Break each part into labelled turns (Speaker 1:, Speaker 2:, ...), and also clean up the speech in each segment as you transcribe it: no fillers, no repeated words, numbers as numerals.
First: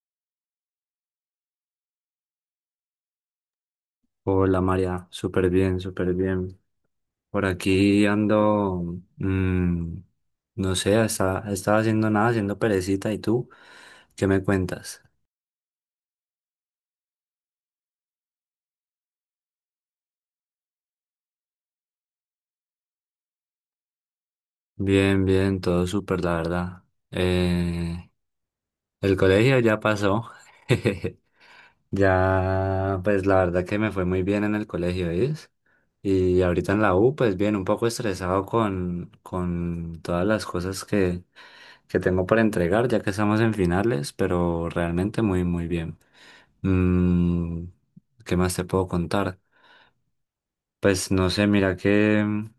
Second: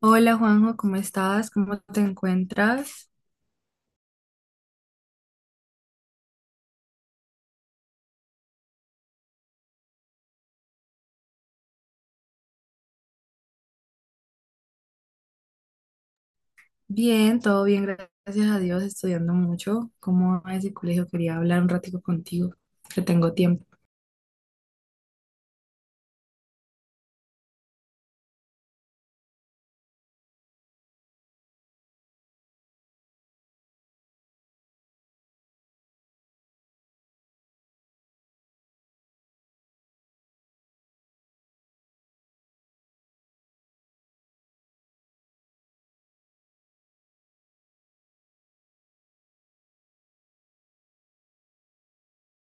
Speaker 1: Hola Juanjo, ¿cómo estás? ¿Cómo te encuentras?
Speaker 2: Hola María, súper bien, súper bien. Por aquí ando, no sé, estaba haciendo nada, haciendo perecita. ¿Y tú? ¿Qué me cuentas?
Speaker 1: Bien, todo bien, gracias a Dios, estudiando mucho. ¿Cómo va ese colegio? Quería hablar un ratico contigo, que tengo tiempo.
Speaker 2: Bien, bien, todo súper, la verdad. Eh, el colegio ya pasó. Ya, pues la verdad que me fue muy bien en el colegio, ¿sí? Y ahorita en la U, pues bien, un poco estresado con todas las cosas que tengo para entregar, ya que estamos en finales, pero realmente muy, muy bien. Mm, ¿Qué más te puedo contar? Pues no sé, mira que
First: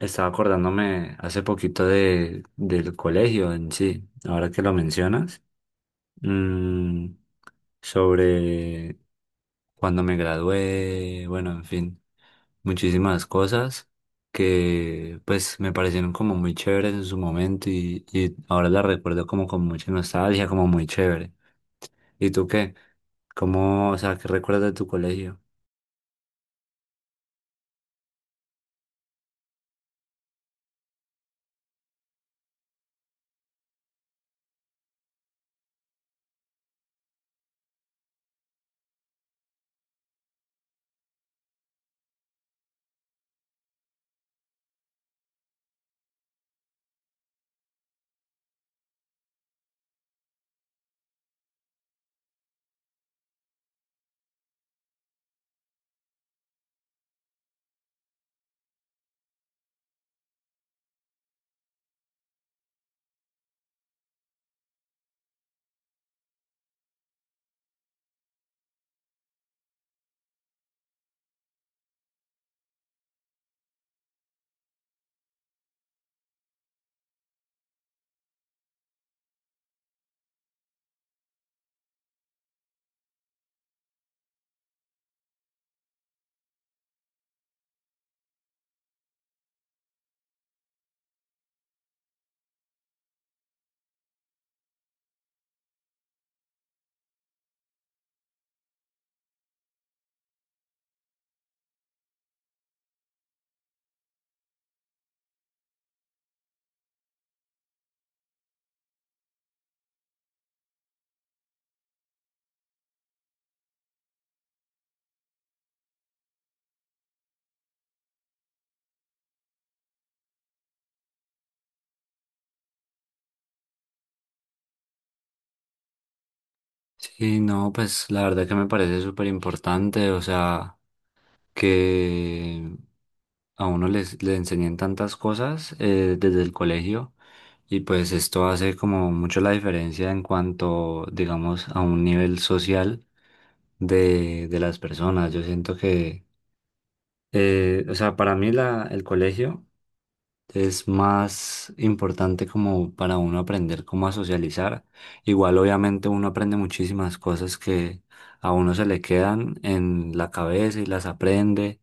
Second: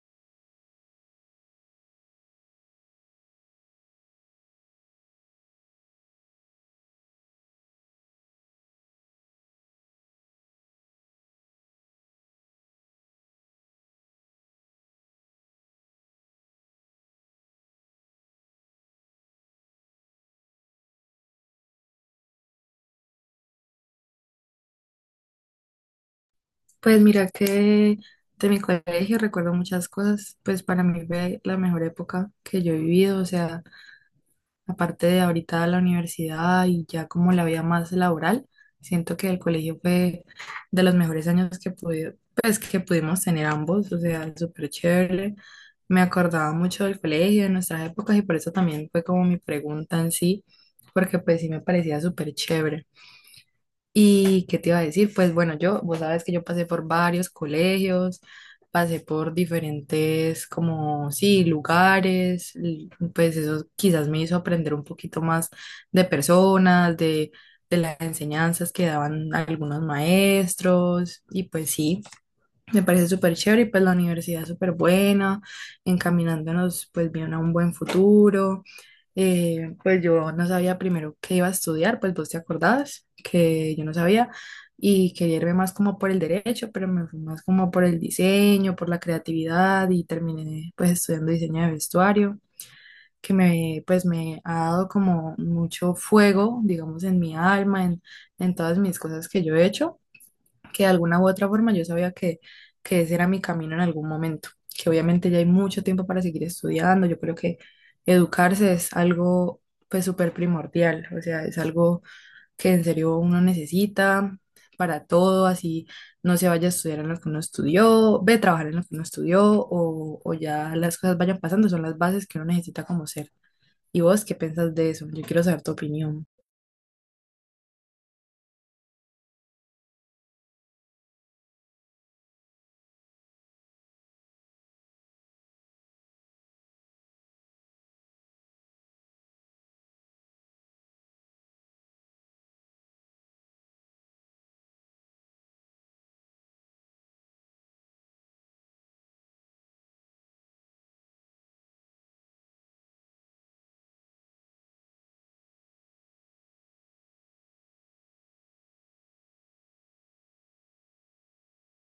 Speaker 2: estaba acordándome hace poquito del colegio en sí, ahora que lo mencionas. Mm, sobre cuando me gradué, bueno, en fin, muchísimas cosas que pues me parecieron como muy chéveres en su momento y ahora las recuerdo como con mucha nostalgia, como muy chévere. ¿Y tú qué? ¿Cómo, o sea, qué recuerdas de tu colegio?
Speaker 1: Pues mira que de mi colegio recuerdo muchas cosas. Pues para mí fue la mejor época que yo he vivido, o sea, aparte de ahorita la universidad y ya como la vida más laboral, siento que el colegio fue de los mejores años que pude, pues, que pudimos tener ambos, o sea, súper chévere. Me acordaba mucho del colegio, de nuestras épocas, y por eso también fue como mi pregunta en sí, porque pues sí me parecía súper chévere. ¿Y qué te iba a decir? Pues bueno, yo, vos sabes que yo pasé por varios colegios, pasé por diferentes como, sí, lugares, pues eso quizás me hizo aprender un poquito más de personas, de las enseñanzas que daban algunos maestros, y pues sí. Me parece súper chévere, y pues la universidad es súper buena, encaminándonos pues bien a un buen futuro. Pues yo no sabía primero qué iba a estudiar, pues vos te acordabas que yo no sabía y quería irme más como por el derecho, pero me fui más como por el diseño, por la creatividad, y terminé pues estudiando diseño de vestuario, que me, pues me ha dado como mucho fuego, digamos, en mi alma, en todas mis cosas que yo he hecho, que de alguna u otra forma yo sabía que ese era mi camino en algún momento, que obviamente ya hay mucho tiempo para seguir estudiando. Yo creo que educarse es algo pues súper primordial, o sea, es algo que en serio uno necesita para todo, así no se vaya a estudiar en lo que uno estudió, ve a trabajar en lo que uno estudió, o ya las cosas vayan pasando, son las bases que uno necesita como ser. ¿Y vos qué piensas de eso? Yo quiero saber tu opinión.
Speaker 2: Sí, no, pues la verdad que me parece súper importante, o sea, que a uno le enseñen tantas cosas desde el colegio y pues esto hace como mucho la diferencia en cuanto, digamos, a un nivel social de las personas. Yo siento que, o sea, para mí el colegio es más importante como para uno aprender cómo a socializar. Igual obviamente uno aprende muchísimas cosas que a uno se le quedan en la cabeza y las aprende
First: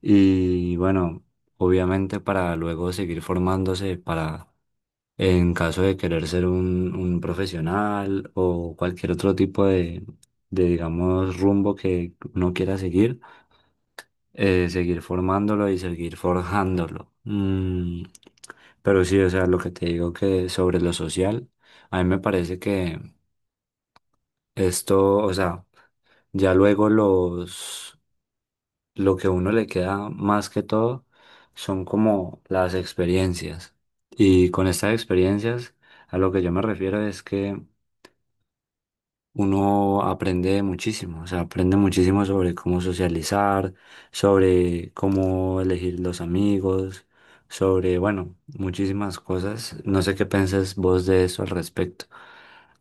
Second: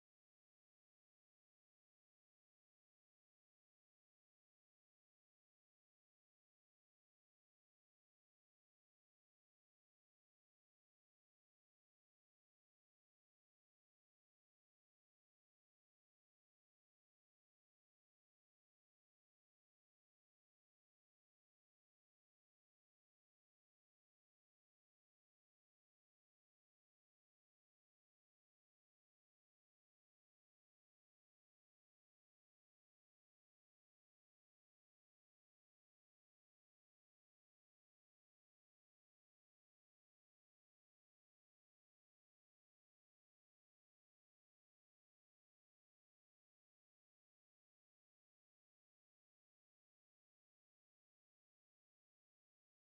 Speaker 2: y bueno, obviamente para luego seguir formándose para, en caso de querer ser un profesional o cualquier otro tipo digamos, rumbo que uno quiera seguir, seguir formándolo y seguir forjándolo. Pero sí, o sea, lo que te digo que sobre lo social, a mí me parece que esto, o sea, ya luego los lo que a uno le queda más que todo son como las experiencias. Y con estas experiencias, a lo que yo me refiero es que uno aprende muchísimo, o sea, aprende muchísimo sobre cómo socializar, sobre cómo elegir los amigos, sobre, bueno, muchísimas cosas. No sé qué piensas vos de eso al respecto.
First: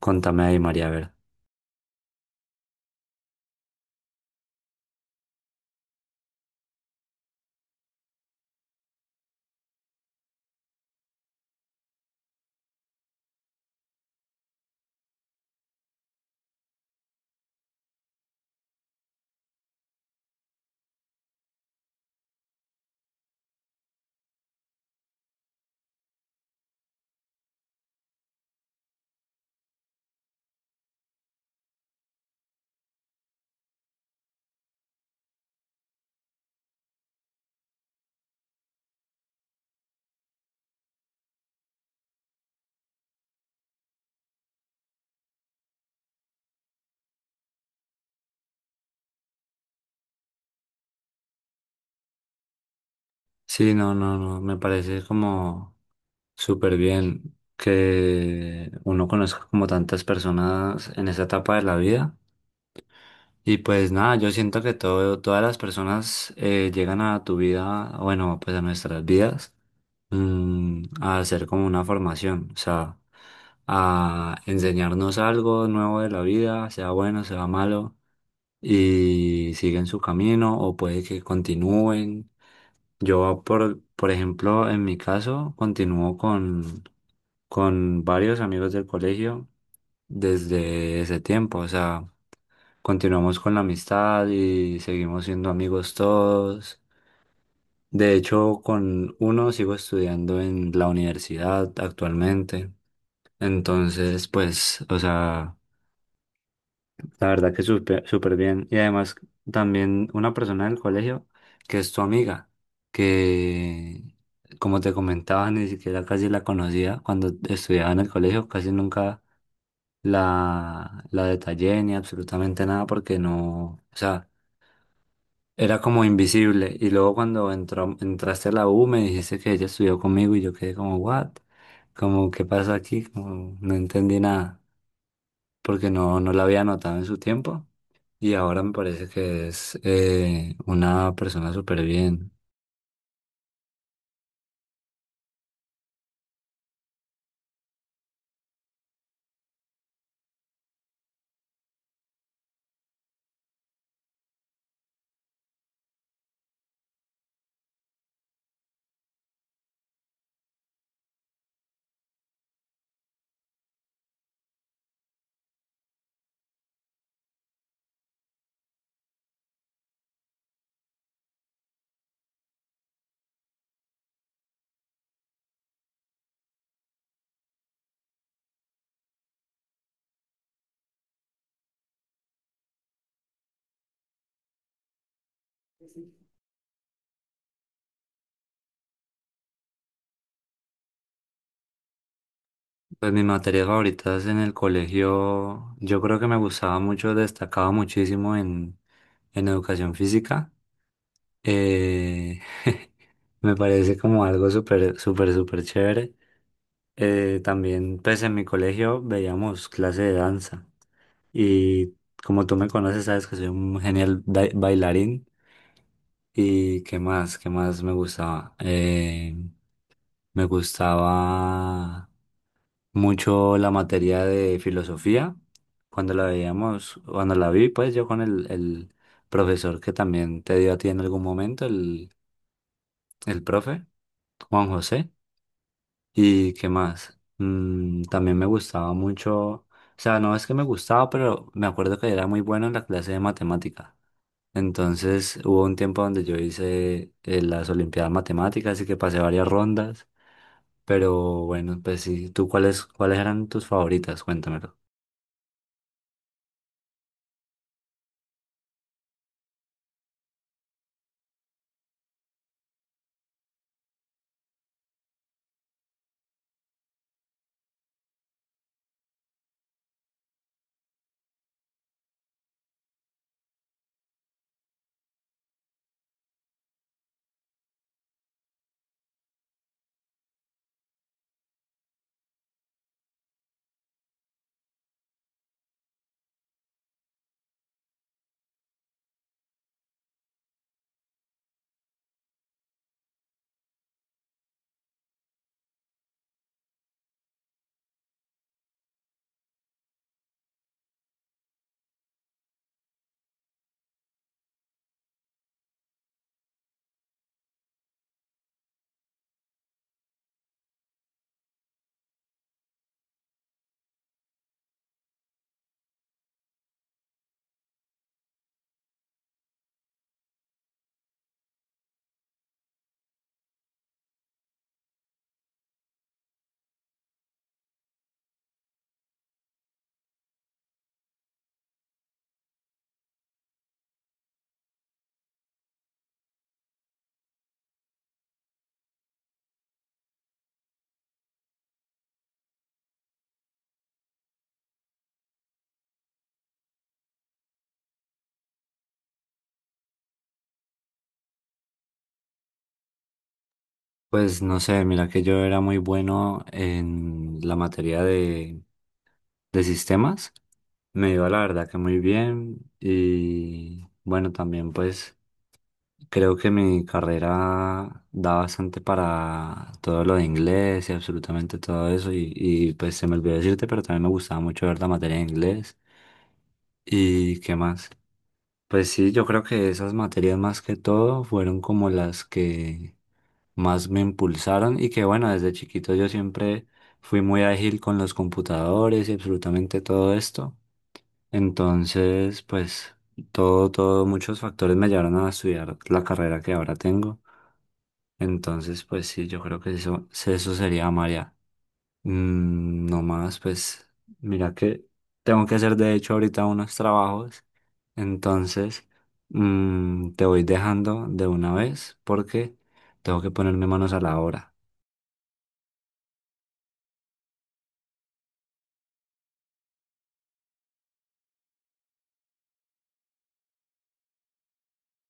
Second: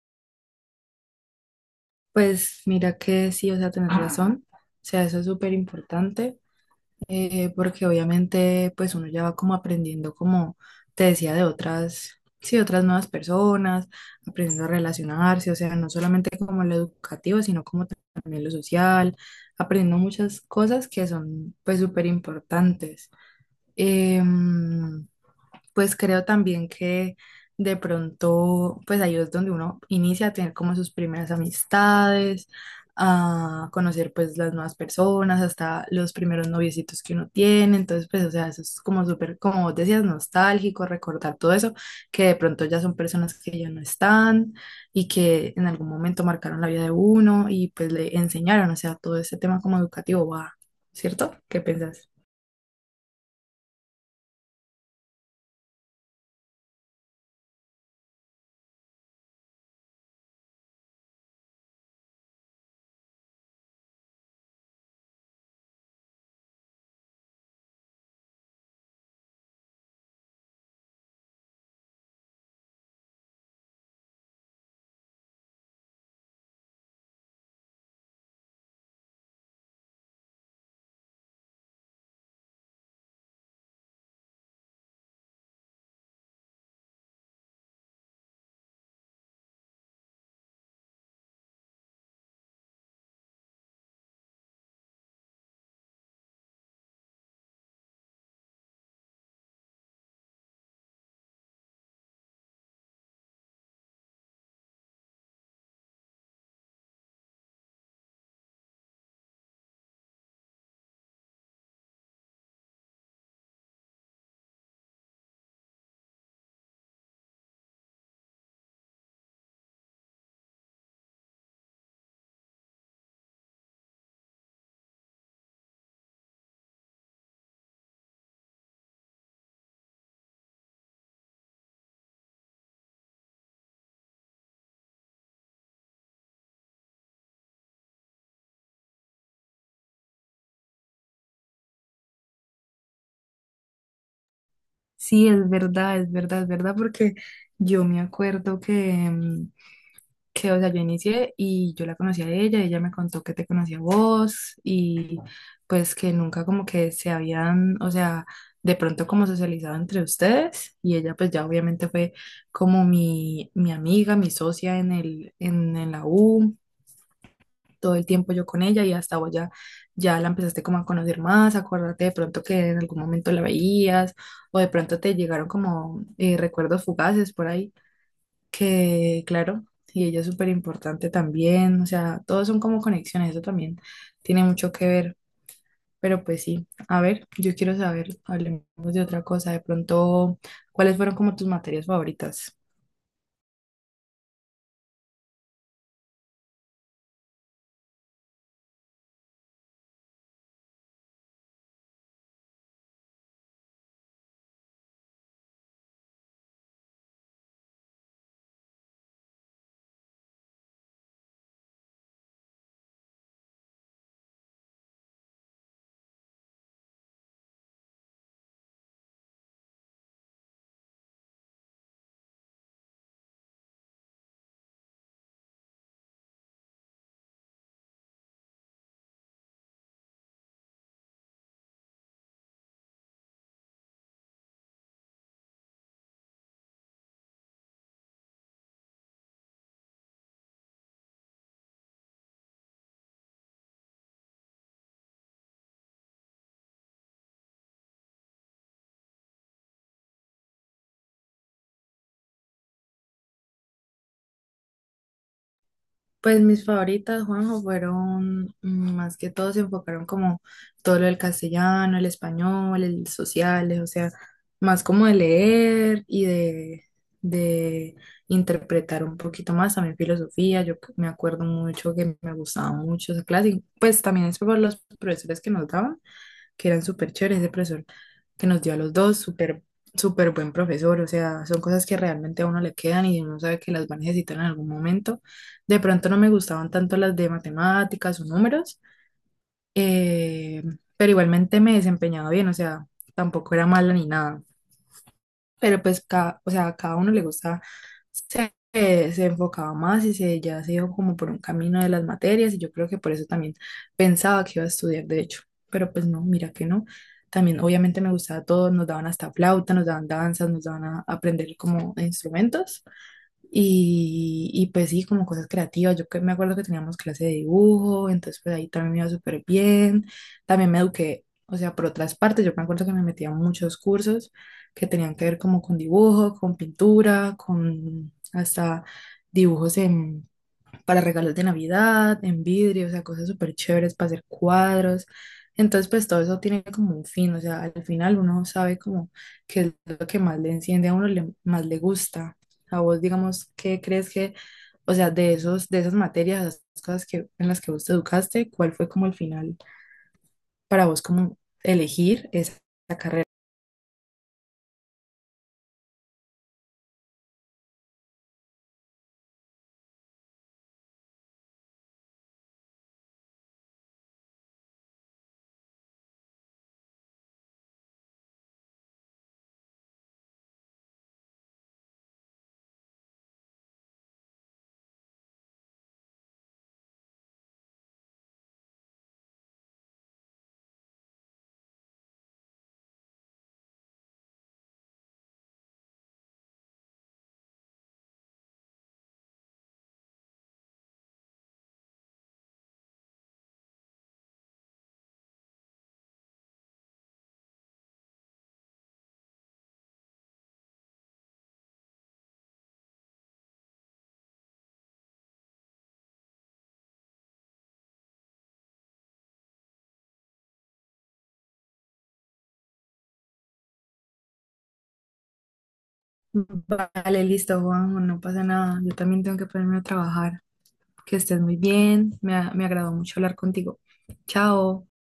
Speaker 2: Contame ahí, María, a ver.
Speaker 1: Pues mira que sí, o sea, tenés razón, o sea, eso es súper importante, porque obviamente pues uno ya va como aprendiendo, como te decía, de otras, sí, otras nuevas personas, aprendiendo a relacionarse, o sea, no solamente como lo educativo, sino como también lo social, aprendiendo muchas cosas que son pues súper importantes. Pues creo también que de pronto, pues ahí es donde uno inicia a tener como sus primeras amistades, a conocer pues las nuevas personas, hasta los primeros noviecitos que uno tiene. Entonces, pues, o sea, eso es como súper, como vos decías, nostálgico, recordar todo eso, que de pronto ya son personas que ya no están y que en algún momento marcaron la vida de uno y pues le enseñaron, o sea, todo ese tema como educativo va, ¿cierto? ¿Qué piensas?
Speaker 2: Sí, no, no, no, me parece como súper bien que uno conozca como tantas personas en esa etapa de la vida. Y pues nada, yo siento que todo, todas las personas llegan a tu vida, bueno, pues a nuestras vidas, a hacer como una formación, o sea, a enseñarnos algo nuevo de la vida, sea bueno, sea malo, y siguen su camino o puede que continúen. Yo, por ejemplo, en mi caso, continúo con varios amigos del colegio desde ese tiempo. O sea, continuamos con la amistad y seguimos siendo amigos todos. De hecho, con uno sigo estudiando en la universidad actualmente. Entonces, pues, o sea, la verdad que súper súper bien. Y además también una persona del colegio que es tu amiga, que como te comentaba, ni siquiera casi la conocía cuando estudiaba en el colegio, casi nunca la detallé ni absolutamente nada porque no, o sea, era como invisible. Y luego cuando entraste a la U me dijiste que ella estudió conmigo y yo quedé como, ¿what? Como, ¿qué pasa aquí? Como, no entendí nada porque no, no la había notado en su tiempo. Y ahora me parece que es una persona súper bien.
Speaker 1: Sí, es verdad, es verdad, es verdad, porque yo me acuerdo que, que, o sea, yo inicié y yo la conocí a ella, ella me contó que te conocía a vos, y pues que nunca como que se habían, o sea, de pronto como socializado entre ustedes, y ella pues ya obviamente fue como mi amiga, mi socia en el, en la U, todo el tiempo yo con ella, y hasta vos ya, ya la empezaste como a conocer más. Acuérdate de pronto que en algún momento la veías o de pronto te llegaron como recuerdos fugaces por ahí, que claro, y ella es súper importante también, o sea, todos son como conexiones, eso también tiene mucho que ver. Pero pues sí, a ver, yo quiero saber, hablemos de otra cosa, de pronto, ¿cuáles fueron como tus materias favoritas?
Speaker 2: Pues mis materias favoritas en el colegio, yo creo que me gustaba mucho, destacaba muchísimo en educación física. Eh, me parece como algo súper, súper, súper chévere. También, pues en mi colegio veíamos clase de danza. Y como tú me conoces, sabes que soy un genial bailarín. ¿Y qué más? ¿Qué más me gustaba? Me gustaba mucho la materia de filosofía. Cuando la veíamos, cuando la vi, pues yo con el profesor que también te dio a ti en algún momento, el profe, Juan José. ¿Y qué más? También me gustaba mucho, o sea, no es que me gustaba, pero me acuerdo que era muy bueno en la clase de matemática. Entonces hubo un tiempo donde yo hice las Olimpiadas Matemáticas y que pasé varias rondas. Pero bueno, pues sí, ¿tú cuáles eran tus favoritas? Cuéntamelo.
Speaker 1: Pues mis favoritas, Juanjo, fueron, más que todo se enfocaron como todo lo del castellano, el español, el sociales, o sea, más como de leer y de interpretar un poquito más, también filosofía. Yo me acuerdo mucho que me gustaba mucho esa clase, y pues también es por los profesores que nos daban, que eran súper chéveres, ese profesor que nos dio a los dos, súper, súper buen profesor, o sea, son cosas que realmente a uno le quedan y uno sabe que las va a necesitar en algún momento. De pronto no me gustaban tanto las de matemáticas o números, eh, pero igualmente me desempeñaba bien, o sea, tampoco era mala ni nada. Pero pues, cada, o sea, a cada uno le gusta, se, se enfocaba más, y se, ya se iba como por un camino de las materias, y yo creo que por eso también pensaba que iba a estudiar derecho, pero pues no, mira que no. También obviamente me gustaba todo, nos daban hasta flauta, nos daban danzas, nos daban a aprender como instrumentos. Y pues sí, como cosas creativas. Yo que me acuerdo que teníamos clase de dibujo, entonces pues ahí también me iba súper bien. También me eduqué, o sea, por otras partes. Yo me acuerdo que me metía a muchos cursos que tenían que ver como con dibujo, con pintura, con hasta dibujos en, para regalos de Navidad, en vidrio, o sea, cosas súper chéveres para hacer cuadros. Entonces, pues todo eso tiene como un fin, o sea, al final uno sabe como qué es lo que más le enciende a uno, le, más le gusta. A vos, digamos, ¿qué crees que, o sea, de esos, de esas materias, esas cosas que, en las que vos te educaste, cuál fue como el final para vos como elegir esa?
Speaker 2: Pues no sé, mira que yo era muy bueno en la materia de sistemas. Me iba la verdad que muy bien y bueno, también pues creo que mi carrera da bastante para todo lo de inglés y absolutamente todo eso y pues se me olvidó decirte, pero también me gustaba mucho ver la materia de inglés. ¿Y qué más? Pues sí, yo creo que esas materias más que todo fueron como las que más me impulsaron y que bueno, desde chiquito yo siempre fui muy ágil con los computadores y absolutamente todo esto. Entonces, pues muchos factores me llevaron a estudiar la carrera que ahora tengo. Entonces, pues sí, yo creo que eso sería María. No más, pues mira que tengo que hacer de hecho ahorita unos trabajos. Entonces, te voy dejando de una vez porque tengo que ponerme manos a la obra.
Speaker 1: Vale, listo, Juanjo, no pasa nada. Yo también tengo que ponerme a trabajar. Que estés muy bien. Me, me agradó mucho hablar contigo. Chao.